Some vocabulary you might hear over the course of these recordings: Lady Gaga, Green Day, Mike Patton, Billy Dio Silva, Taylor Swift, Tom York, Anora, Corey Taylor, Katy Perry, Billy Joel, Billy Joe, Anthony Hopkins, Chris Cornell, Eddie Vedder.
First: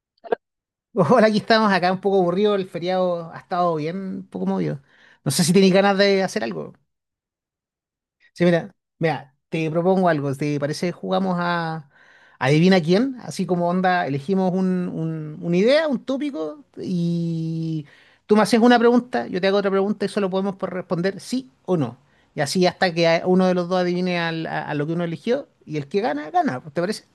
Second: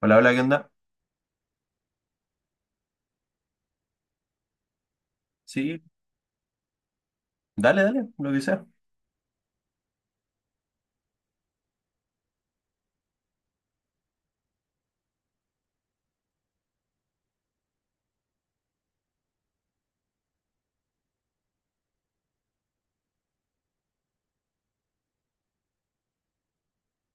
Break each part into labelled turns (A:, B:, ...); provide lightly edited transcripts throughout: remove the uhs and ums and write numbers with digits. A: Hola, hola, ¿qué onda?
B: Hola, aquí estamos acá un poco aburrido, el feriado ha estado bien, un poco movido. No sé si tenéis
A: Sí,
B: ganas de hacer algo.
A: dale, dale, lo que
B: Sí,
A: sea.
B: mira, mira, te propongo algo, ¿te parece? Jugamos a Adivina quién, así como onda, elegimos una idea, un tópico, y tú me haces una pregunta, yo te hago otra pregunta y solo podemos por responder sí o no. Y así hasta que uno de los dos adivine a lo que uno eligió, y el que gana, gana. ¿Te parece?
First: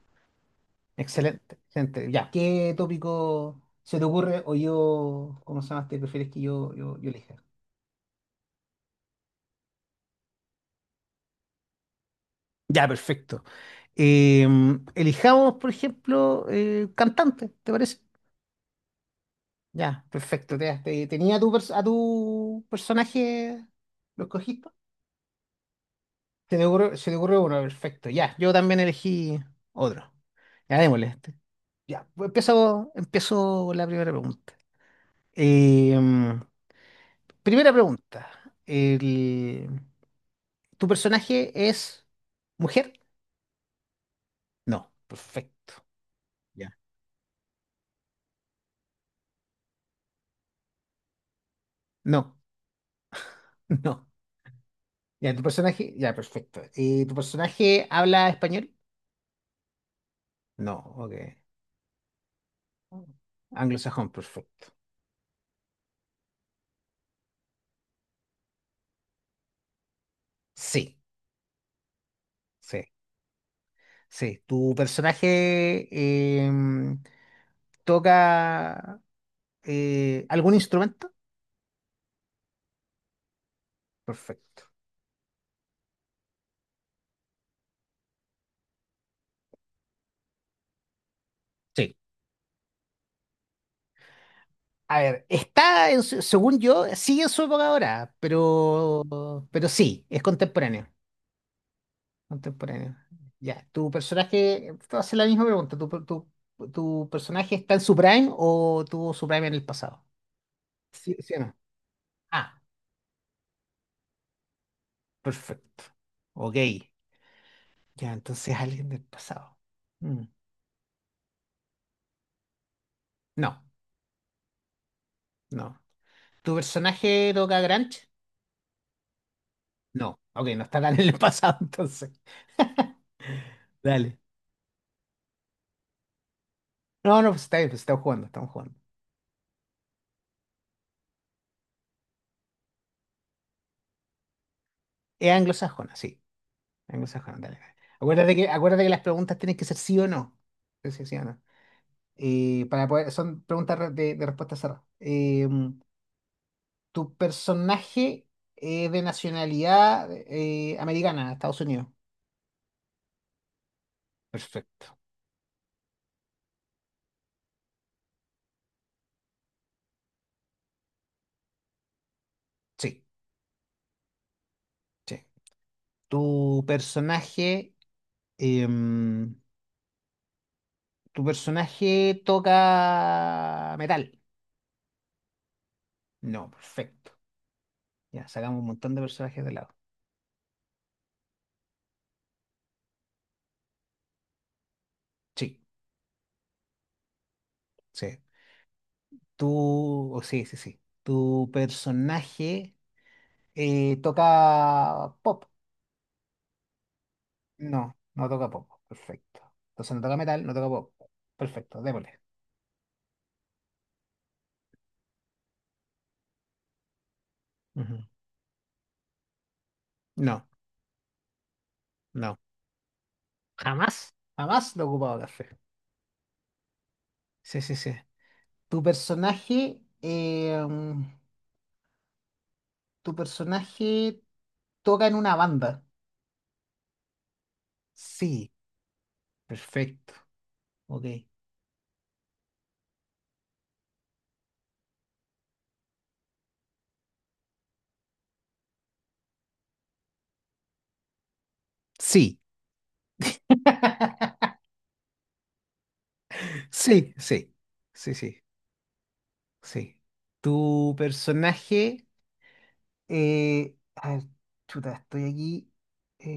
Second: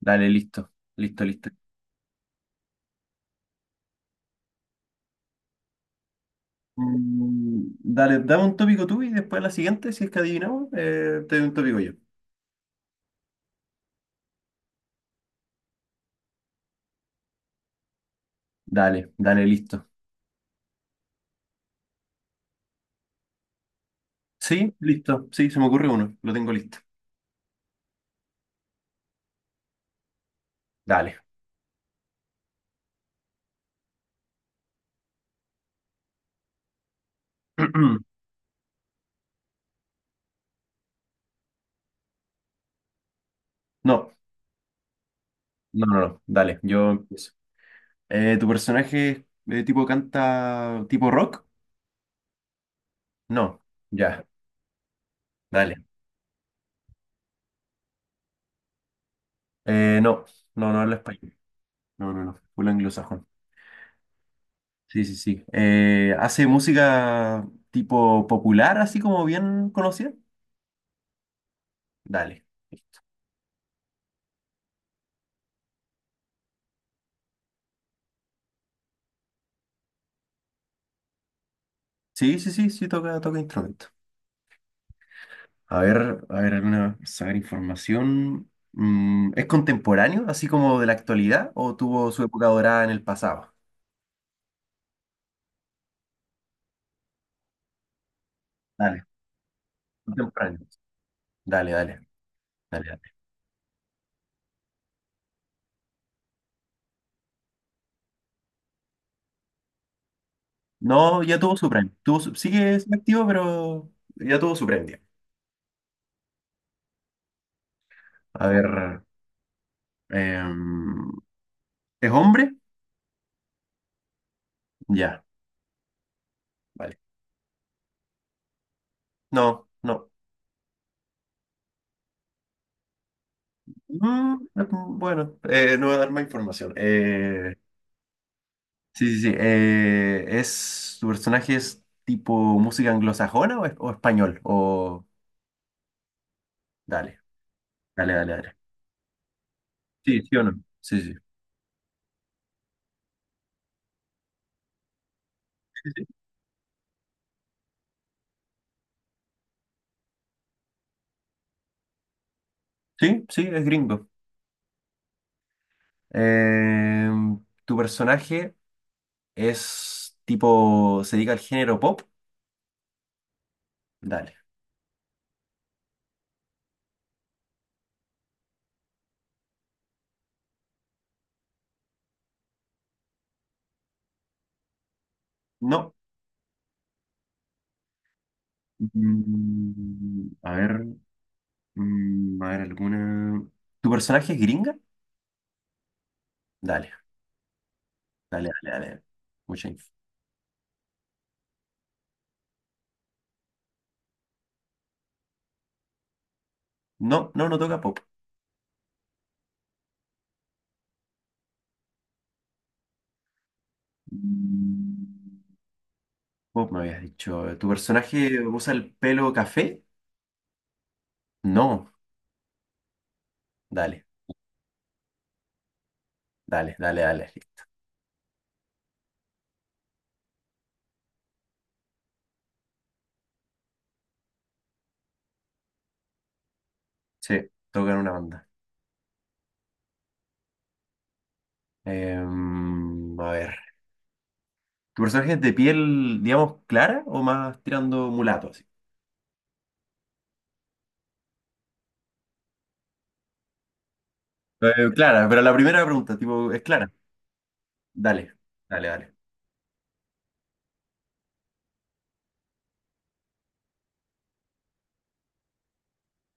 A: Dale, listo, listo, listo.
B: Excelente, excelente. Ya, ¿qué tópico se te ocurre o yo, cómo se llama, te prefieres que yo elija?
A: Dale, dame un tópico tú y después la siguiente, si es que adivinamos, te doy un tópico yo.
B: Ya, perfecto. Eh, elijamos, por ejemplo, cantante, ¿te parece?
A: Dale, dale, listo.
B: Ya, perfecto. Tenía a tu personaje, ¿lo escogiste?
A: Sí, listo, sí, se me ocurre uno, lo tengo
B: Se te
A: listo.
B: ocurrió, se te ocurrió uno, perfecto. Ya, yo también elegí otro. Ya, démosle
A: Dale.
B: este. Ya, pues empiezo con la primera pregunta. Eh, primera pregunta. ¿Tu personaje es mujer?
A: No,
B: No, perfecto.
A: no, no, no, dale,
B: Ya.
A: yo empiezo. ¿Tu personaje es, tipo canta tipo rock?
B: No,
A: No,
B: no.
A: ya,
B: Ya, tu
A: dale.
B: personaje, ya, perfecto. ¿Y tu personaje habla español?
A: No,
B: No,
A: no habla
B: ok.
A: español. No, no, no, full anglosajón.
B: Anglosajón, perfecto.
A: Sí, sí, sí. ¿Hace música tipo popular, así como bien conocida?
B: Sí,
A: Dale.
B: sí, sí. ¿Tu personaje em, toca algún instrumento?
A: Sí, sí, sí, sí, toca instrumento.
B: Perfecto.
A: A ver, alguna, sacar información. ¿Es contemporáneo, así como de la actualidad, o
B: Sí.
A: tuvo su época dorada en el pasado?
B: A ver, está, según yo, sigue en su época ahora,
A: Dale,
B: pero sí, es
A: contemporáneo.
B: contemporáneo.
A: Dale, dale, dale,
B: Contemporáneo.
A: dale.
B: Ya, ¿tu personaje, te voy a hacer la misma pregunta, ¿tu personaje está en su prime o tuvo su prime en el pasado? Sí,
A: No,
B: sí
A: ya
B: o no.
A: tuvo su premio.
B: Ah,
A: Sigue activo, pero ya tuvo su premio.
B: perfecto. Ok. Ya,
A: A
B: entonces alguien
A: ver,
B: del pasado. Mm,
A: em, ¿es hombre?
B: No,
A: Ya,
B: no. ¿Tu
A: vale.
B: personaje toca Grunge?
A: No, no.
B: No. Ok, no está tan en el pasado entonces. Dale.
A: Mm, Bueno, no voy a dar más información.
B: No, no, pues está bien, pues estamos jugando, estamos jugando.
A: Sí, sí, sí. ¿Tu personaje es tipo música anglosajona o, o español? O
B: Es anglosajona, sí.
A: dale,
B: Anglosajona, dale, dale.
A: dale, dale,
B: Acuérdate que,
A: dale.
B: acuérdate que las preguntas tienen que ser sí o
A: Sí, sí
B: no.
A: o no.
B: Sí,
A: Sí,
B: sí,
A: sí.
B: sí o no. Para poder, son preguntas de respuesta cerrada. ¿Tu personaje es de nacionalidad americana, Estados Unidos?
A: Sí, sí, es gringo.
B: Perfecto.
A: Eh, ¿Tu personaje es tipo, se dedica al género pop?
B: Sí,
A: Dale.
B: sí. ¿Tu personaje, em, tu personaje toca metal?
A: No.
B: No, perfecto. Ya, sacamos un montón de personajes de lado.
A: A ver, a ver alguna. ¿Tu personaje es gringa?
B: Sí,
A: Dale,
B: sí.
A: dale, dale, dale. Mucha info.
B: Tú oh, sí, sí, sí. ¿Tu personaje toca pop?
A: No, no, no
B: No,
A: toca pop.
B: no toca pop. Perfecto. Entonces no toca metal, no toca pop. Perfecto, démosle.
A: Mm, Pop me habías dicho. ¿Tu
B: Ujú.
A: personaje usa el pelo café?
B: No,
A: No.
B: no.
A: Dale,
B: Jamás. Jamás lo he ocupado café.
A: dale, dale, dale.
B: Sí, sí, sí. Tu personaje, em, tu personaje toca en una banda.
A: Sí, toca en una banda.
B: Sí, perfecto. Ok.
A: A ver. ¿Tu personaje es de piel, digamos, clara o más tirando mulato así?
B: Sí,
A: Clara, pero la primera pregunta, tipo, ¿es clara?
B: sí, sí, sí,
A: Dale,
B: sí,
A: dale, dale.
B: sí. Tu personaje. A ver, chuta, estoy aquí.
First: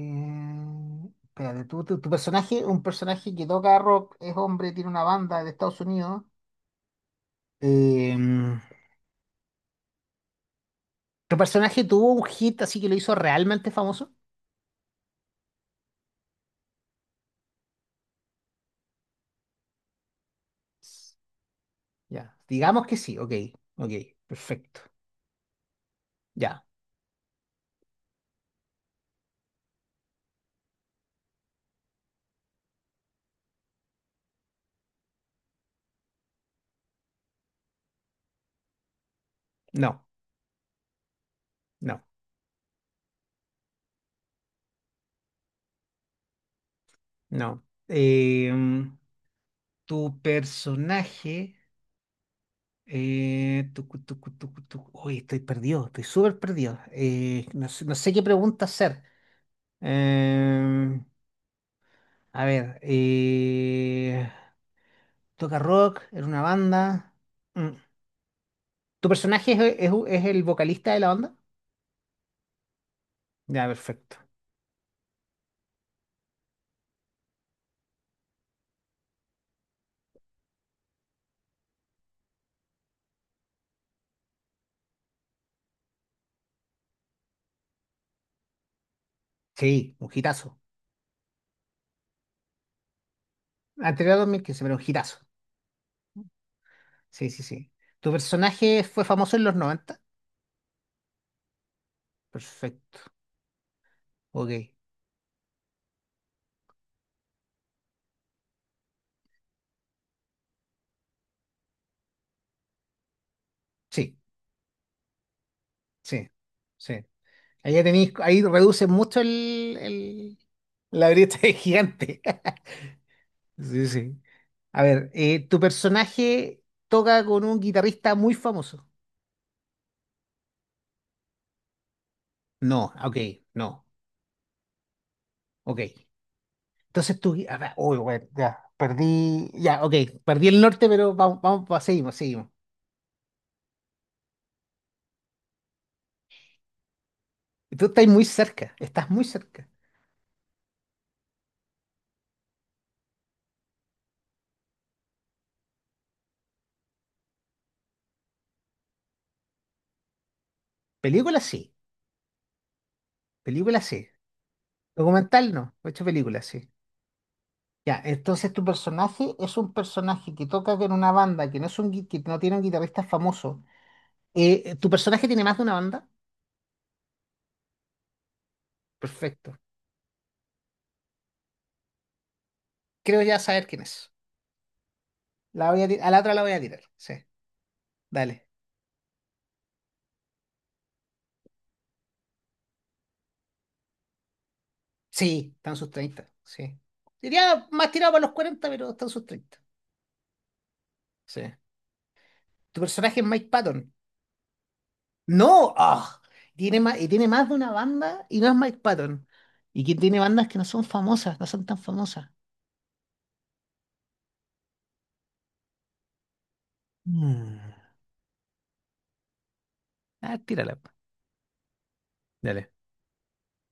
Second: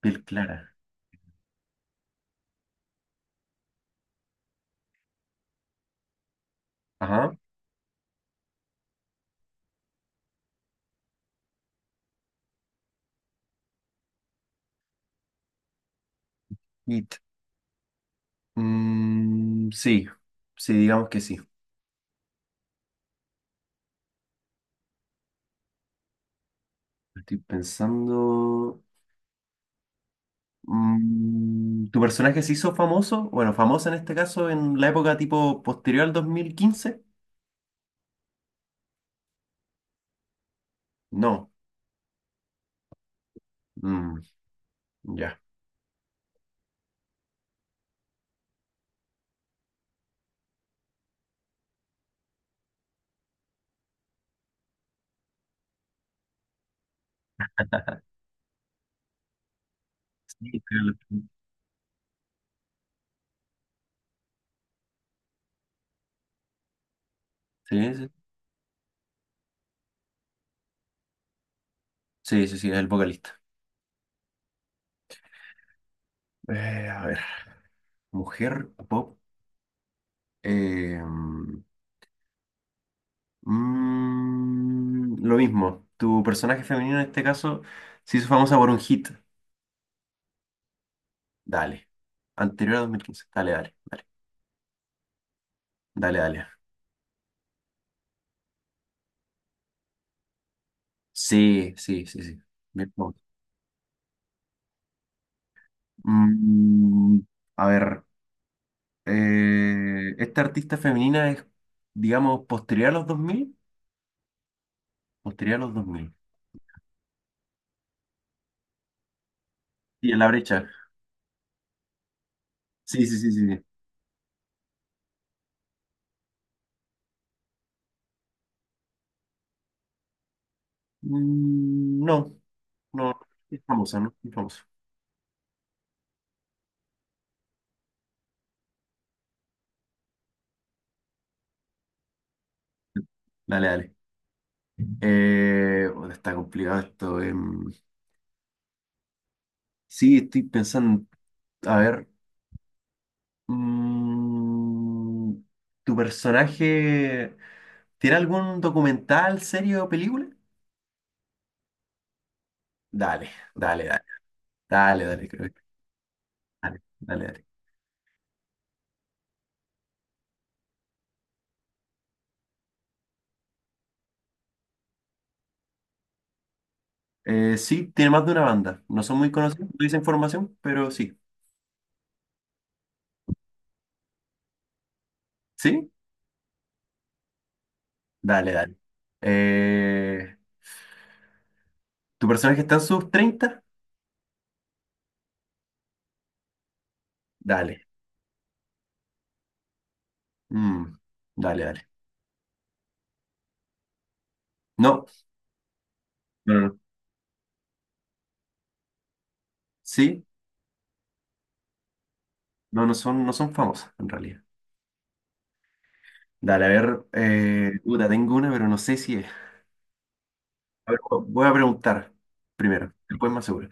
A: Piel clara.
B: Espérate, ¿tu personaje, un personaje que toca rock, es hombre, tiene una banda de Estados Unidos.
A: Ajá.
B: Em, ¿Tu personaje tuvo un hit así que lo hizo realmente famoso?
A: It. Sí, sí, digamos que sí.
B: Ya, digamos que sí, ok, ok, perfecto. Ya,
A: Estoy pensando. ¿Tu personaje se hizo famoso? Bueno, famoso en este caso en la época tipo posterior al 2015.
B: no,
A: No.
B: no,
A: Mm, ya.
B: no. Tu personaje. Tucu, tucu, tucu, tucu. Uy, estoy perdido, estoy súper perdido. No sé, no sé qué pregunta hacer.
A: Sí, sí,
B: Em, a ver, toca rock, era una banda. Mm.
A: sí,
B: ¿Tu personaje es el vocalista de la banda?
A: sí, sí, sí, es el vocalista.
B: Ya, perfecto.
A: A ver, mujer pop. eh, lo mismo, tu personaje femenino en este caso se hizo famosa por un hit.
B: Sí, un hitazo.
A: Dale. Anterior a 2015. Dale, dale, dale.
B: Anterior a 2015, pero un hitazo.
A: Dale, dale.
B: Sí, sí, sí. ¿Tu personaje fue famoso en los 90.
A: Sí, sí, sí, sí. Bien,
B: Perfecto.
A: vamos.
B: Ok.
A: Mm, a ver. Esta artista femenina es, digamos, posterior a los dos mil.
B: Sí,
A: Posterior a los dos mil.
B: sí, sí. Ahí, ya tenéis, ahí reduce mucho
A: Sí, en la brecha.
B: la brecha de gigante.
A: Sí, sí, sí, sí. sí.
B: Sí, sí. A ver, ¿tu personaje toca con un guitarrista muy famoso?
A: No,
B: No,
A: no.
B: ok,
A: no Es
B: no,
A: famosa, ¿no? Es famosa.
B: ok. Entonces tú, a ver, uy, bueno, ya, perdí, ya, ok, perdí el norte, pero vamos, vamos, va, seguimos, seguimos.
A: Dale, dale. Bueno, está complicado esto.
B: Y tú estás muy cerca, estás muy cerca.
A: Sí, estoy pensando. A ver. mm, ¿Tu personaje tiene algún documental, serie o película?
B: Película sí,
A: Dale,
B: película
A: dale, dale.
B: sí.
A: Dale, dale, creo
B: Documental
A: que-
B: no, ocho películas sí.
A: Dale, dale, dale.
B: Ya, entonces tu personaje es un personaje que toca con una banda, que no es que no tiene un guitarrista famoso. ¿Tu personaje tiene más de una banda?
A: Sí, tiene más de una banda. No son muy
B: Perfecto.
A: conocidos, no dicen formación, pero sí.
B: Creo ya saber quién es. La voy
A: ¿Sí?
B: a la otra la voy a tirar. Sí, dale.
A: Dale, dale. Eh, ¿Tu personaje está en sus 30?
B: Sí, están sus treinta. Sí. Diría
A: Dale.
B: más tirado para los cuarenta, pero están sus treinta.
A: Mm,
B: Sí.
A: dale, dale.
B: ¿Tu personaje es Mike Patton?
A: No,
B: No. ¡Ah!
A: no, no. no.
B: Tiene más de una banda y no es Mike Patton. Y que tiene
A: Sí,
B: bandas que no son famosas, no son tan famosas.
A: no, no son, no son famosas en realidad. Dale, a ver,
B: Mm.
A: puta, tengo una, pero no sé si es.
B: Ah, tírala. Po.
A: A ver, voy a preguntar
B: Dale.
A: primero, después más seguro.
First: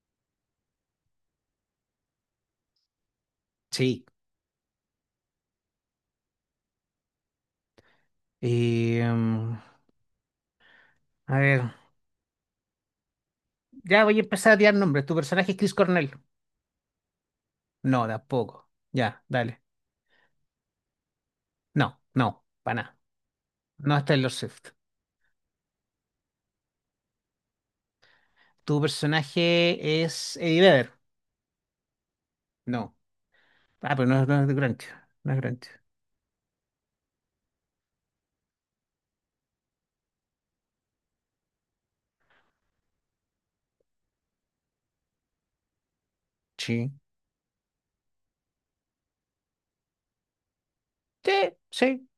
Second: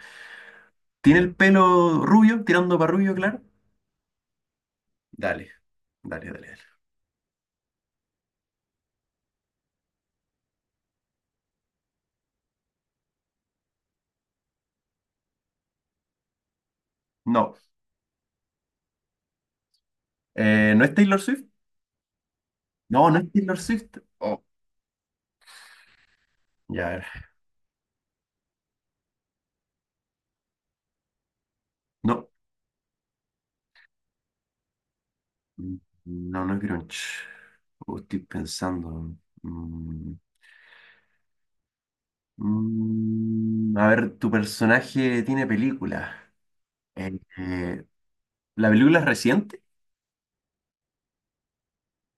A: ¿Tiene el pelo rubio, tirando para rubio, claro?
B: Sí.
A: Dale, dale, dale, dale.
B: Y, a ver, ya voy a empezar a tirar nombres. ¿Tu personaje es Chris Cornell?
A: No,
B: No, tampoco. Ya, dale.
A: ¿No es Taylor Swift?
B: No, no, para nada.
A: No, no es Taylor
B: No
A: Swift.
B: es Taylor
A: Oh,
B: Swift.
A: ya, a ver.
B: ¿Tu personaje es Eddie Vedder?
A: No,
B: No. Ah, pero no, es no es de Grancho. No es Grancho.
A: mm, no, no es grunge. Oh, estoy pensando. Mm, a ver, ¿tu personaje tiene película?
B: Sí.
A: Eh, eh, ¿La película es reciente?
B: Sí, sí.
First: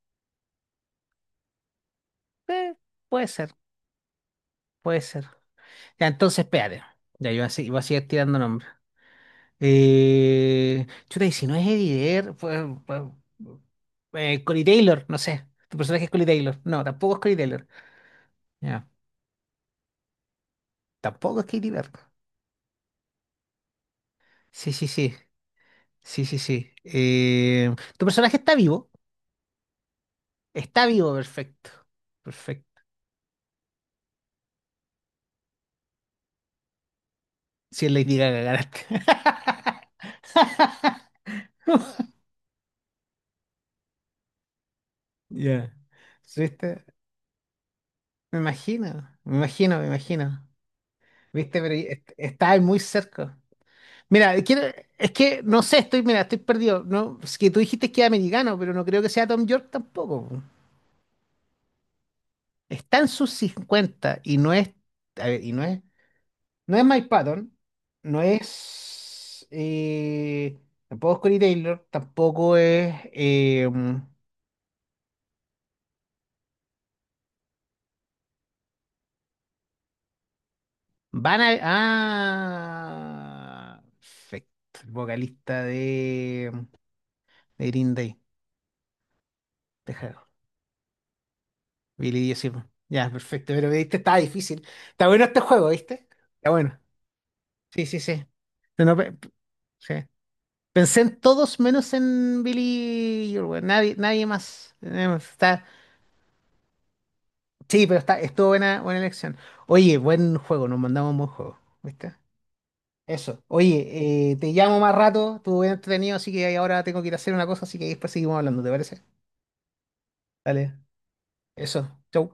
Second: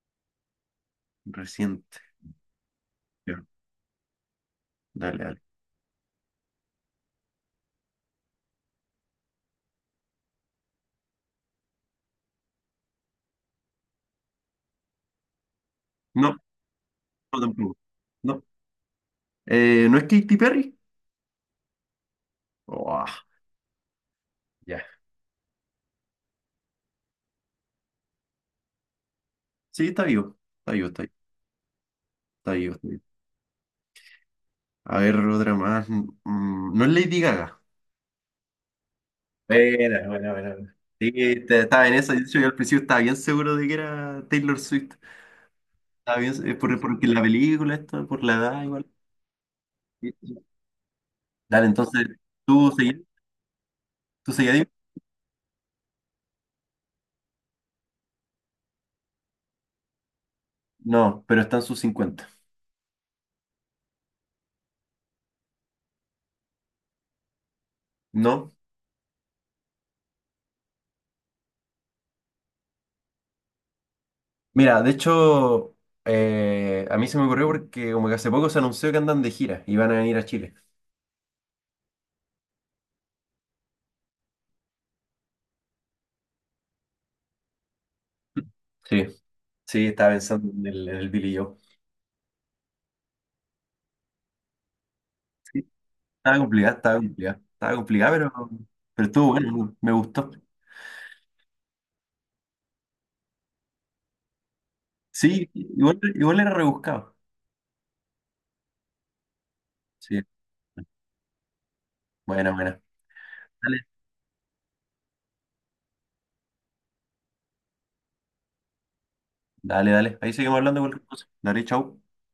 A: Reciente.
B: eh, puede
A: Ya,
B: ser, puede
A: Dale,
B: ser.
A: dale.
B: Ya, entonces, espérate. Ya, yo así, iba a seguir tirando nombres. Chuta, y si no es Eddie Vedder, Corey Taylor, no sé. ¿Tu personaje es Corey
A: No,
B: Taylor? No, tampoco es Corey
A: no
B: Taylor.
A: tampoco. No.
B: Ya.
A: ¿No es Katy Perry?
B: Tampoco es Katie Vedder.
A: Oh, ah,
B: Sí, sí,
A: ya.
B: sí. Sí, sí, sí. ¿Tu personaje está vivo?
A: Sí, está vivo. Está
B: Está
A: vivo, está
B: vivo,
A: vivo,
B: perfecto.
A: está vivo, está vivo. A ver, otra más. No es Lady Gaga.
B: Si es Lady Gaga, ganaste.
A: Buena, buena, buena. Sí, estaba en eso. De hecho, yo al principio estaba bien seguro de que era Taylor Swift.
B: Ya.
A: Estaba bien, por,
B: ¿Viste?
A: porque la película, esto, por la
B: Me
A: edad, igual.
B: imagino, me imagino, me
A: Sí, sí. sí.
B: imagino. ¿Viste?
A: Dale,
B: Pero
A: entonces,
B: está
A: ¿tú
B: muy
A: seguías?
B: cerca.
A: ¿Tú
B: Mira,
A: seguías?
B: es que no sé, estoy, mira, estoy perdido. No, es que tú dijiste que era americano, pero no creo que sea Tom York tampoco. Po.
A: No, pero están sus 50.
B: Está en sus 50 y no es, a ver, y no es, no es Mike Patton, no
A: No.
B: es, tampoco es Corey Taylor, tampoco es,
A: Mira, de hecho, a mí se me ocurrió porque como que hace poco se anunció que andan de gira y van a venir a Chile.
B: Van a... Ah, perfecto. El vocalista de Green Day.
A: Sí. Sí, estaba
B: Deja,
A: pensando en el Billy Joe.
B: Billy Dio Silva. Ya, perfecto. Pero viste, está difícil. Está bueno este
A: Sí,
B: juego, ¿viste? Está bueno.
A: estaba complicada. Estaba
B: Sí, sí,
A: complicada,
B: sí. No, no,
A: pero estuvo bueno, me
B: sí.
A: gustó.
B: Pensé en todos menos en Billy Joel, weón. Nadie, nadie más. Nadie más.
A: Sí,
B: Está...
A: igual, igual era rebuscado.
B: Sí, pero estuvo buena, buena elección. Oye,
A: Sí.
B: buen juego, nos mandamos un buen juego. ¿Viste?
A: Bueno, bueno.
B: Eso.
A: Dale,
B: Oye, te llamo más rato, estuvo bien entretenido, así que ahora tengo que ir a hacer una cosa, así que después seguimos hablando, ¿te parece?
A: dale, dale. Ahí seguimos
B: Dale.
A: hablando cualquier cosa. Dale,
B: Eso.
A: chau.
B: Chau.